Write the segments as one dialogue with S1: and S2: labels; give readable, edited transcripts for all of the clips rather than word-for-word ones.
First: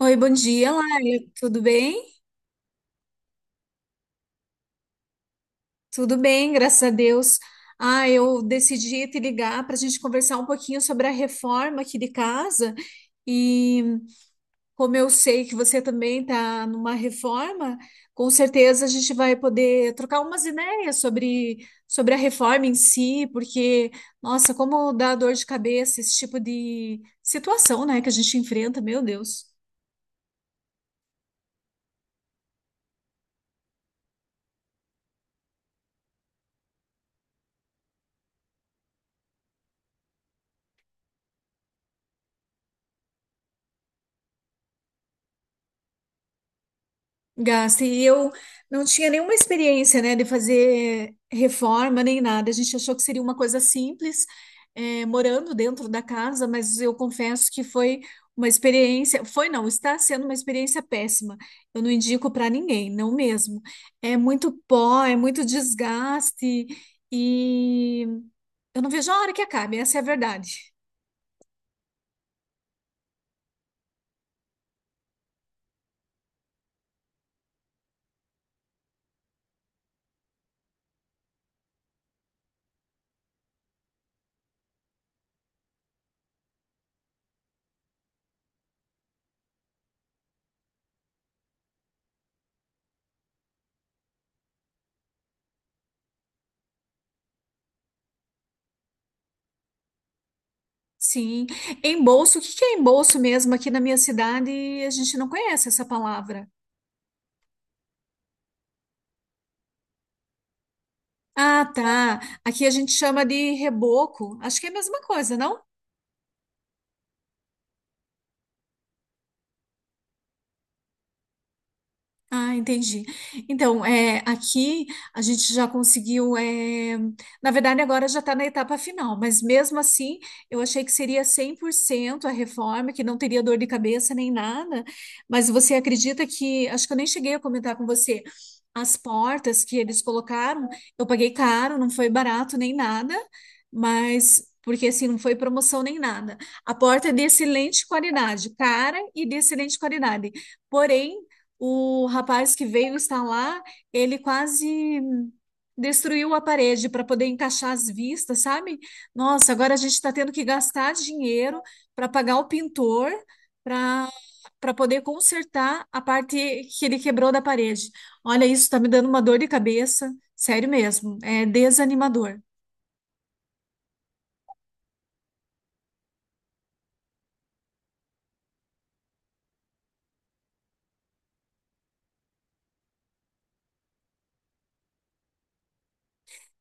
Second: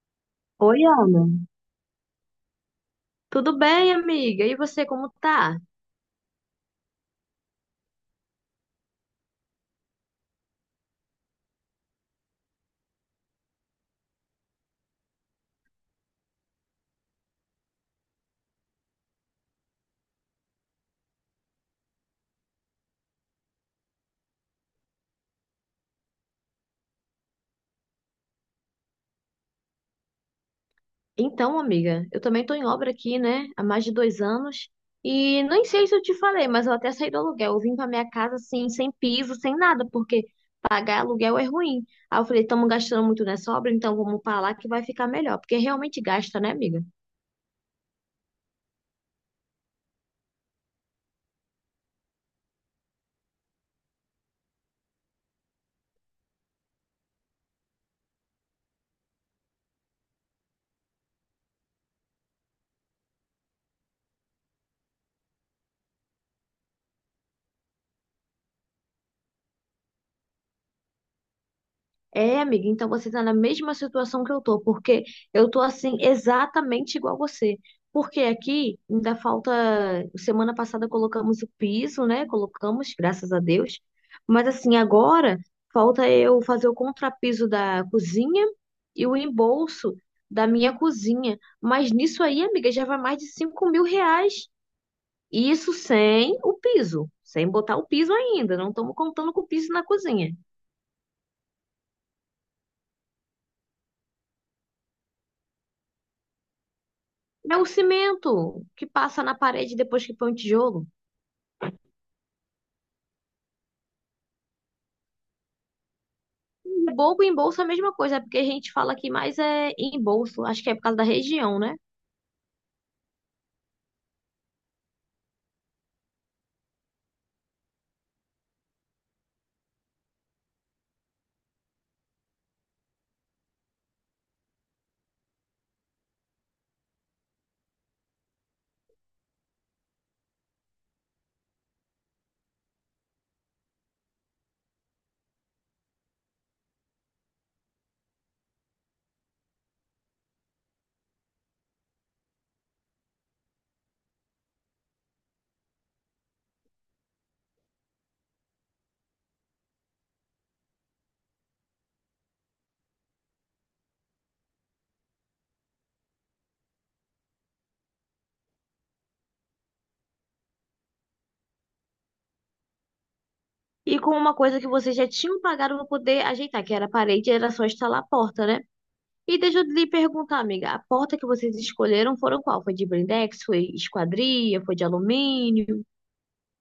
S1: Oi, bom dia,
S2: Oi,
S1: Laila.
S2: Ana.
S1: Tudo bem?
S2: Tudo bem, amiga? E você, como tá?
S1: Tudo bem, graças a Deus. Ah, eu decidi te ligar para a gente conversar um pouquinho sobre a reforma aqui de casa. E como eu sei que você também está numa reforma, com certeza a gente vai poder trocar umas ideias sobre a reforma em si, porque, nossa, como dá dor de cabeça esse tipo de situação, né, que a gente enfrenta, meu Deus.
S2: Então, amiga, eu também tô em obra aqui, né? Há mais de 2 anos. E nem sei se eu te falei, mas eu até saí do aluguel. Eu vim pra minha casa, assim, sem piso, sem nada, porque pagar aluguel é ruim. Aí eu falei, estamos gastando muito nessa obra, então vamos pra lá que vai ficar melhor. Porque realmente gasta, né, amiga?
S1: Gasta. E eu não tinha nenhuma experiência, né, de fazer reforma nem nada. A gente achou que seria uma coisa simples, eh, morando dentro da casa, mas eu confesso que foi uma experiência. Foi não, está sendo uma experiência péssima. Eu não indico para ninguém, não mesmo. É muito pó, é muito desgaste e eu não vejo a hora que acabe, essa é a verdade.
S2: É, amiga, então você está na mesma situação que eu tô, porque eu tô assim exatamente igual você. Porque aqui ainda falta. Semana passada colocamos o piso, né? Colocamos, graças a Deus. Mas assim, agora falta eu fazer o contrapiso da cozinha e o embolso da minha cozinha. Mas nisso aí, amiga, já vai mais de 5 mil reais. E isso sem o piso, sem botar o piso ainda. Não estamos contando com o piso na cozinha.
S1: Sim, embolso, o que que é embolso mesmo? Aqui na minha cidade a gente não conhece essa palavra.
S2: É o cimento que passa na parede depois que põe o tijolo.
S1: Ah, tá. Aqui a gente chama de reboco. Acho que é a mesma coisa, não?
S2: E bobo, em bolsa é a mesma coisa, é porque a gente fala que mais é em bolso, acho que é por causa da região, né?
S1: Ah, entendi. Então, é, aqui a gente já conseguiu. É, na verdade, agora já está na etapa final, mas mesmo assim, eu achei que seria 100% a reforma, que não teria dor de cabeça nem nada. Mas você acredita que. Acho que eu nem cheguei a comentar com você. As portas que eles colocaram, eu paguei caro, não foi barato nem nada, mas. Porque assim, não foi promoção nem nada. A porta é de excelente qualidade, cara e de excelente qualidade. Porém, o rapaz que veio instalar, ele quase destruiu a parede para poder encaixar as vistas, sabe? Nossa, agora a gente está tendo que gastar dinheiro para pagar o pintor para para poder consertar a parte que ele quebrou da parede. Olha, isso está me dando uma dor de cabeça, sério mesmo, é desanimador.
S2: E com uma coisa que vocês já tinham pagado para poder ajeitar, que era a parede, era só instalar a porta, né? E deixa eu lhe perguntar, amiga, a porta que vocês escolheram foram qual? Foi de blindex, foi esquadria, foi de alumínio?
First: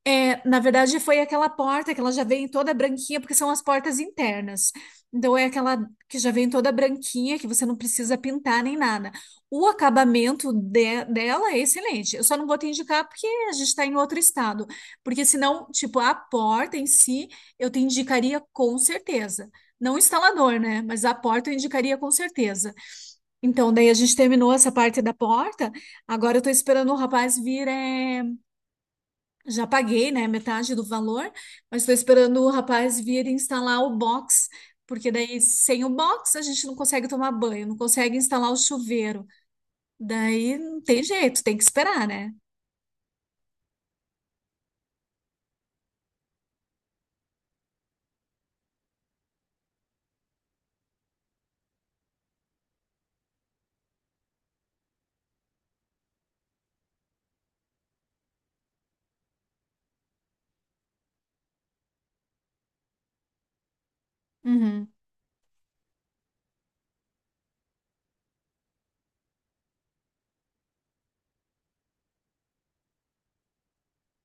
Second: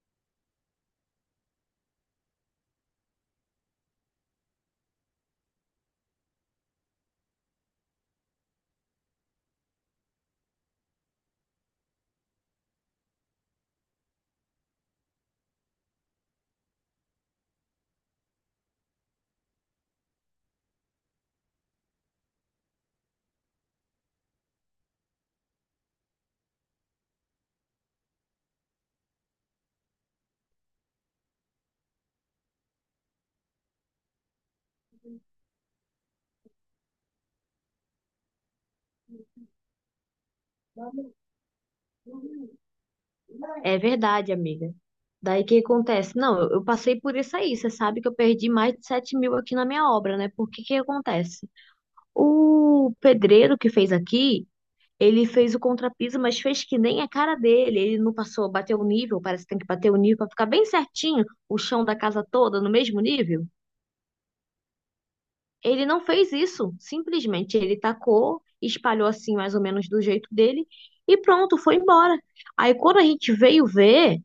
S1: É, na verdade, foi aquela porta que ela já vem toda branquinha, porque são as portas internas. Então, é aquela que já vem toda branquinha, que você não precisa pintar nem nada. O acabamento dela é excelente. Eu só não vou te indicar porque a gente está em outro estado. Porque senão, tipo, a porta em si, eu te indicaria com certeza. Não o instalador, né? Mas a porta eu indicaria com certeza. Então, daí a gente terminou essa parte da porta. Agora eu tô esperando o rapaz vir, é, já paguei, né, metade do valor, mas estou esperando o rapaz vir instalar o box, porque daí sem o box a gente não consegue tomar banho, não consegue instalar o chuveiro. Daí não tem jeito, tem que esperar, né?
S2: É verdade, amiga. Daí o que acontece? Não, eu passei por isso aí. Você sabe que eu perdi mais de 7 mil aqui na minha obra, né? Por que que acontece? O pedreiro que fez aqui, ele fez o contrapiso, mas fez que nem a cara dele. Ele não passou, bateu o nível, parece que tem que bater o nível para ficar bem certinho o chão da casa toda no mesmo nível.
S1: Uhum.
S2: Ele não fez isso, simplesmente ele tacou, espalhou assim mais ou menos do jeito dele e pronto, foi embora. Aí quando a gente veio ver,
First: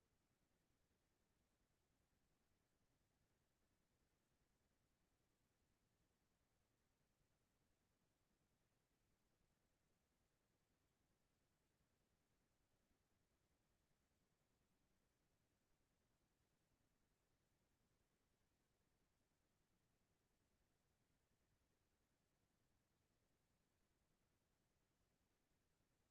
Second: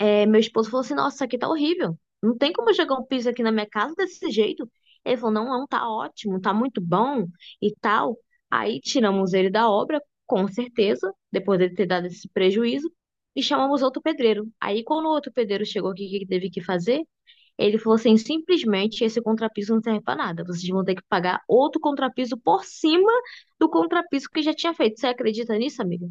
S2: é, meu esposo falou assim: "Nossa, isso aqui tá horrível. Não tem como jogar um piso aqui na minha casa desse jeito." Ele falou: "Não, não, tá ótimo, tá muito bom" e tal. Aí tiramos ele da obra, com certeza, depois dele ter dado esse prejuízo, e chamamos outro pedreiro. Aí, quando o outro pedreiro chegou aqui, o que que teve que fazer? Ele falou assim: "Simplesmente esse contrapiso não serve pra nada. Vocês vão ter que pagar outro contrapiso por cima do contrapiso que já tinha feito." Você acredita nisso, amiga?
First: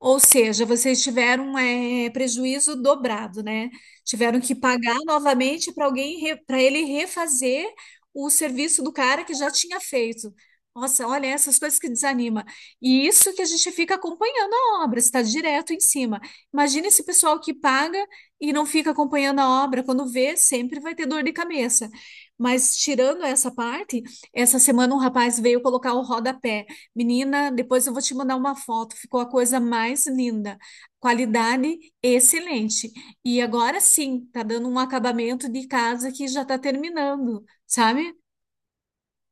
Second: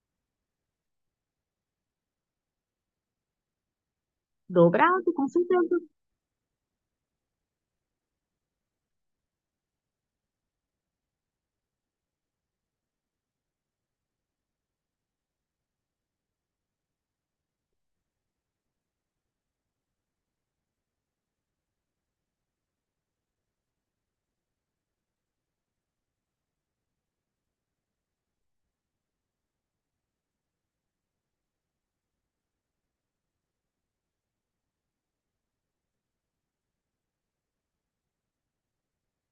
S1: Ou seja, vocês tiveram é, prejuízo dobrado, né? Tiveram que pagar
S2: Dobrado, com
S1: novamente
S2: certeza.
S1: para alguém, para ele refazer o serviço do cara que já tinha feito. Nossa, olha essas coisas que desanima. E isso que a gente fica acompanhando a obra, está direto em cima. Imagina esse pessoal que paga e não fica acompanhando a obra, quando vê, sempre vai ter dor de cabeça. Mas tirando essa parte, essa semana um rapaz veio colocar o rodapé. Menina, depois eu vou te mandar uma foto, ficou a coisa mais linda. Qualidade excelente. E agora sim, tá dando um acabamento de casa que já tá terminando, sabe?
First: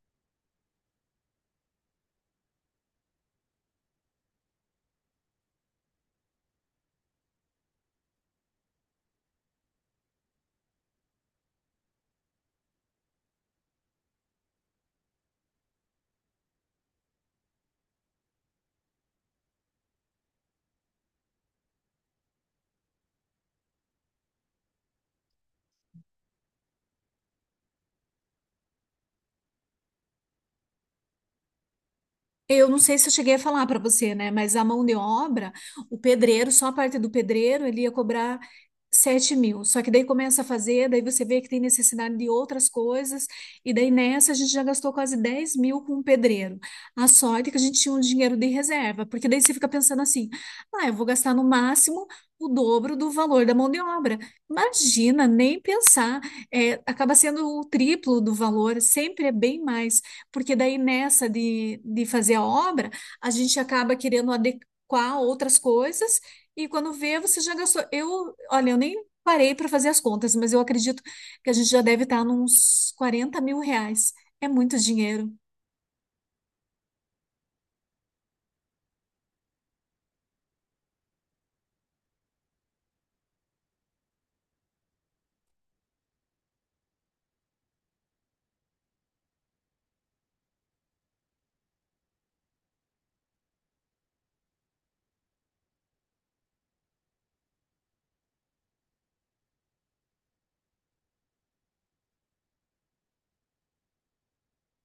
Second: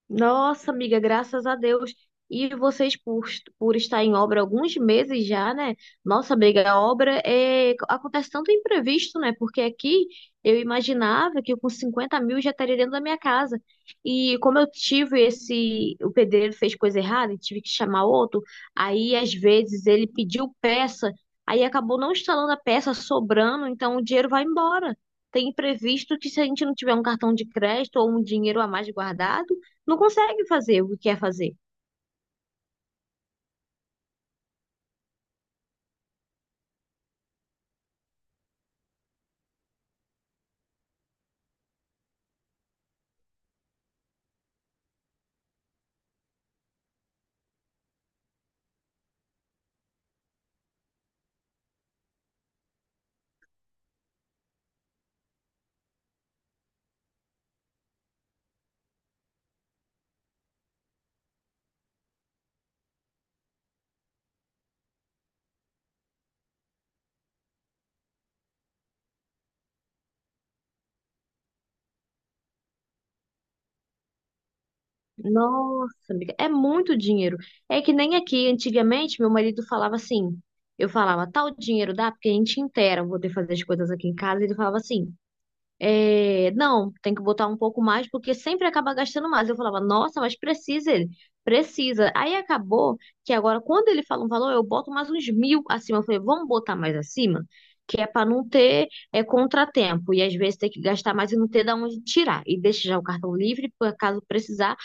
S2: Nossa, amiga, graças a Deus. E vocês, por estar em obra há alguns meses já, né? Nossa, amiga, a obra acontece tanto imprevisto, né? Porque aqui eu imaginava que eu com 50 mil já estaria dentro da minha casa. E como eu tive esse. O pedreiro fez coisa errada e tive que chamar outro, aí às vezes ele pediu peça, aí acabou não instalando a peça, sobrando, então o dinheiro vai embora. Tem imprevisto que se a gente não tiver um cartão de crédito ou um dinheiro a mais guardado. Não consegue fazer o que quer fazer.
S1: Eu não sei se eu cheguei a falar para você, né? Mas a mão de obra, o pedreiro, só a parte do pedreiro, ele ia cobrar 7 mil. Só que daí começa a fazer, daí você vê que tem necessidade de outras coisas, e daí nessa a gente já gastou quase 10 mil com o pedreiro. A sorte é que a gente tinha um dinheiro de reserva, porque daí você fica pensando assim: ah, eu vou gastar no máximo o dobro do valor da mão de obra. Imagina, nem pensar. É, acaba sendo o triplo do valor, sempre é bem mais porque daí nessa de fazer a obra, a gente acaba querendo adequar outras coisas, e quando vê, você já gastou. Eu, olha, eu nem parei para fazer as contas, mas eu acredito que a gente já deve estar nos 40 mil reais. É muito dinheiro.
S2: Nossa, amiga, é muito dinheiro. É que nem aqui, antigamente, meu marido falava assim. Eu falava, tal dinheiro dá, porque a gente inteira, vou ter que fazer as coisas aqui em casa. Ele falava assim, é, não, tem que botar um pouco mais, porque sempre acaba gastando mais. Eu falava, nossa, mas precisa ele, precisa. Aí acabou que agora, quando ele fala um valor, eu boto mais uns mil acima. Eu falei, vamos botar mais acima, que é para não ter, é, contratempo. E às vezes tem que gastar mais e não ter de onde tirar. E deixa já o cartão livre, por caso precisar,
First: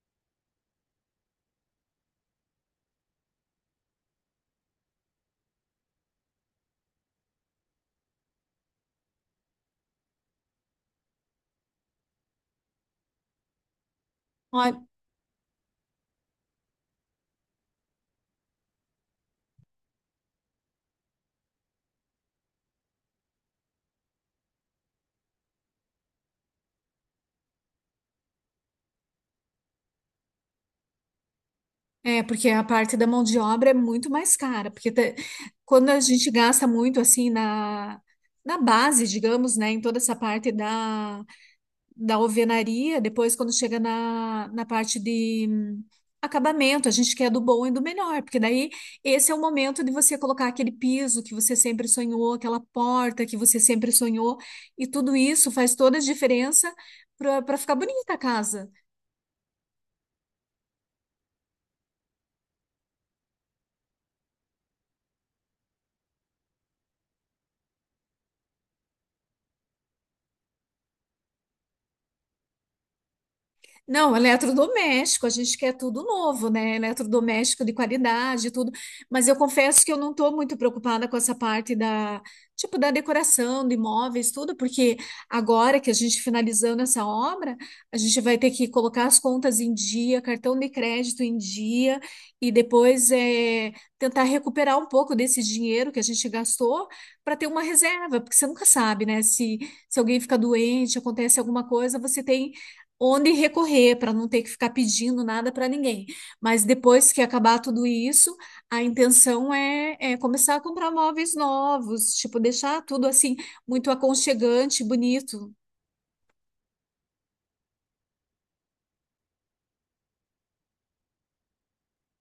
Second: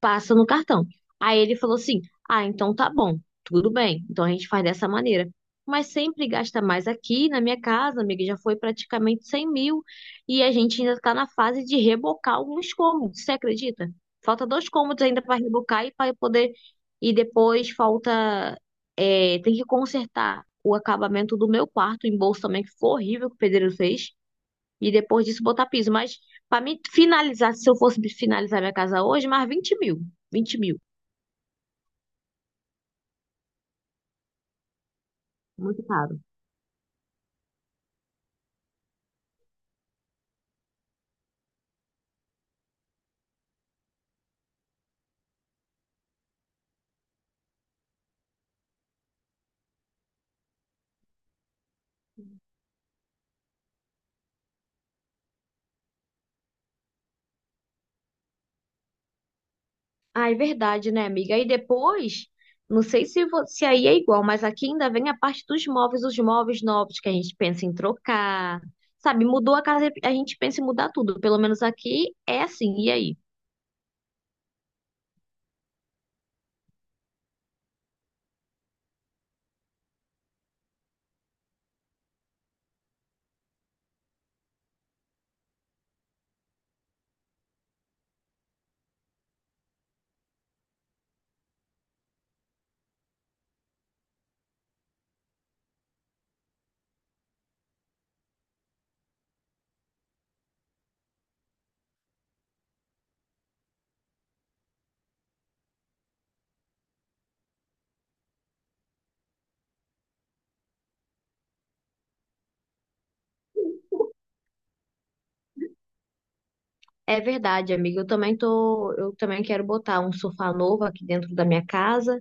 S2: passa no cartão. Aí ele falou assim: "Ah, então tá bom, tudo bem. Então a gente faz dessa maneira." Mas sempre gasta mais aqui na minha casa, amiga, já foi praticamente 100 mil. E a gente ainda está na fase de rebocar alguns cômodos, você acredita? Falta dois
S1: Olha,
S2: cômodos ainda para rebocar e para poder. E depois falta, é, tem que consertar o acabamento do meu quarto em bolso também, que foi horrível que o pedreiro fez. E depois disso botar piso. Mas para mim finalizar, se eu fosse finalizar minha casa hoje, mais 20 mil. 20 mil.
S1: é, porque a parte da mão de obra é muito mais cara, porque
S2: Muito
S1: quando a
S2: caro.
S1: gente gasta muito assim na. Na base, digamos, né, em toda essa parte da alvenaria, depois quando chega na parte de acabamento, a gente quer do bom e do melhor, porque daí esse é o momento de você colocar aquele piso que você sempre sonhou, aquela porta que você sempre sonhou, e tudo isso faz toda a diferença para ficar bonita a casa.
S2: Ah, é verdade, né, amiga? Aí depois, não sei se, se aí é igual, mas aqui ainda vem a parte dos móveis, os móveis novos que a gente pensa em trocar. Sabe, mudou a casa, a gente pensa em mudar tudo. Pelo menos aqui é assim, e aí?
S1: Não, eletrodoméstico, a gente quer tudo novo, né? Eletrodoméstico de qualidade, tudo. Mas eu confesso que eu não estou muito preocupada com essa parte da, tipo, da decoração, de imóveis, tudo, porque agora que a gente finalizando essa obra, a gente vai ter que colocar as contas em dia, cartão de crédito em dia, e depois é, tentar recuperar um pouco desse dinheiro que a gente gastou para ter uma reserva, porque você nunca sabe, né? Se alguém fica doente, acontece alguma coisa, você tem onde recorrer para não ter que ficar pedindo nada para ninguém. Mas depois que acabar tudo isso, a intenção é começar a comprar móveis novos, tipo, deixar tudo assim muito aconchegante, bonito.
S2: É verdade, amiga. Eu também quero botar um sofá novo aqui dentro da minha casa.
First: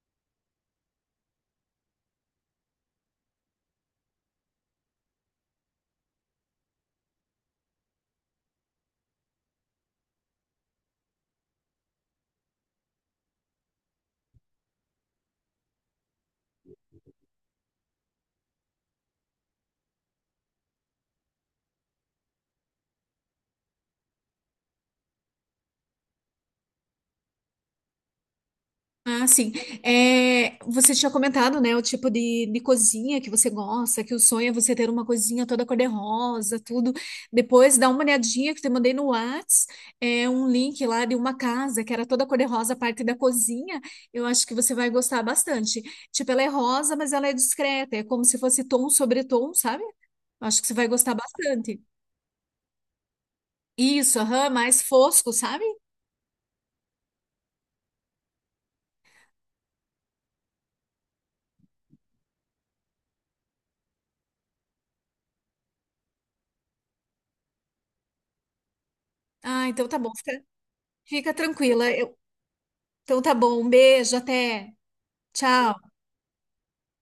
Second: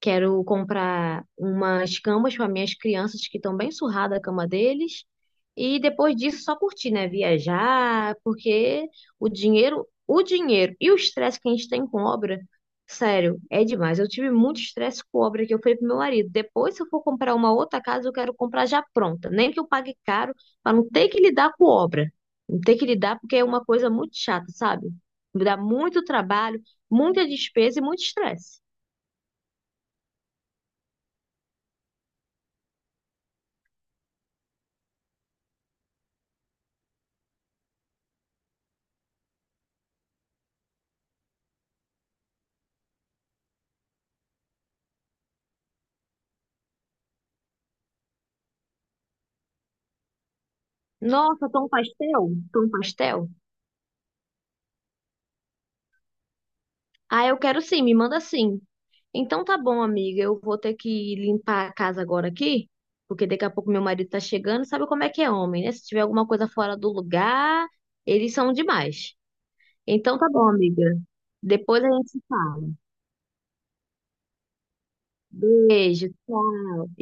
S2: Quero comprar umas camas para minhas crianças que estão bem surradas a cama deles. E depois disso, só curtir, né? Viajar, porque o dinheiro e o estresse que a gente tem com obra, sério, é demais. Eu tive muito estresse com obra que eu falei pro meu marido. Depois, se eu for comprar uma outra casa, eu quero comprar já pronta. Nem que eu pague caro, para não ter que lidar com obra. Não ter que lidar, porque é uma coisa muito chata, sabe? Me dá muito trabalho, muita despesa e muito estresse.
S1: Ah, sim. É, você tinha comentado, né, o tipo de cozinha que você gosta, que o sonho é você ter uma cozinha toda cor-de-rosa, tudo. Depois dá uma olhadinha que eu te mandei no Whats, é um link lá de uma casa que era toda cor-de-rosa, a parte da cozinha. Eu acho que você vai gostar bastante. Tipo, ela é rosa, mas ela é discreta, é como se fosse tom sobre tom, sabe? Eu acho que você vai gostar
S2: Nossa, tom
S1: bastante.
S2: pastel? Tom pastel?
S1: Isso, aham, mais fosco, sabe?
S2: Ah, eu quero sim, me manda sim. Então tá bom, amiga. Eu vou ter que limpar a casa agora aqui, porque daqui a pouco meu marido tá chegando. Sabe como é que é homem, né? Se tiver alguma coisa fora do lugar, eles são demais.
S1: Ah, então tá bom,
S2: Então tá
S1: fica,
S2: bom, amiga.
S1: fica
S2: Depois a
S1: tranquila.
S2: gente se
S1: Eu-
S2: fala.
S1: então tá bom, um beijo, até. Tchau.
S2: Beijo, tchau.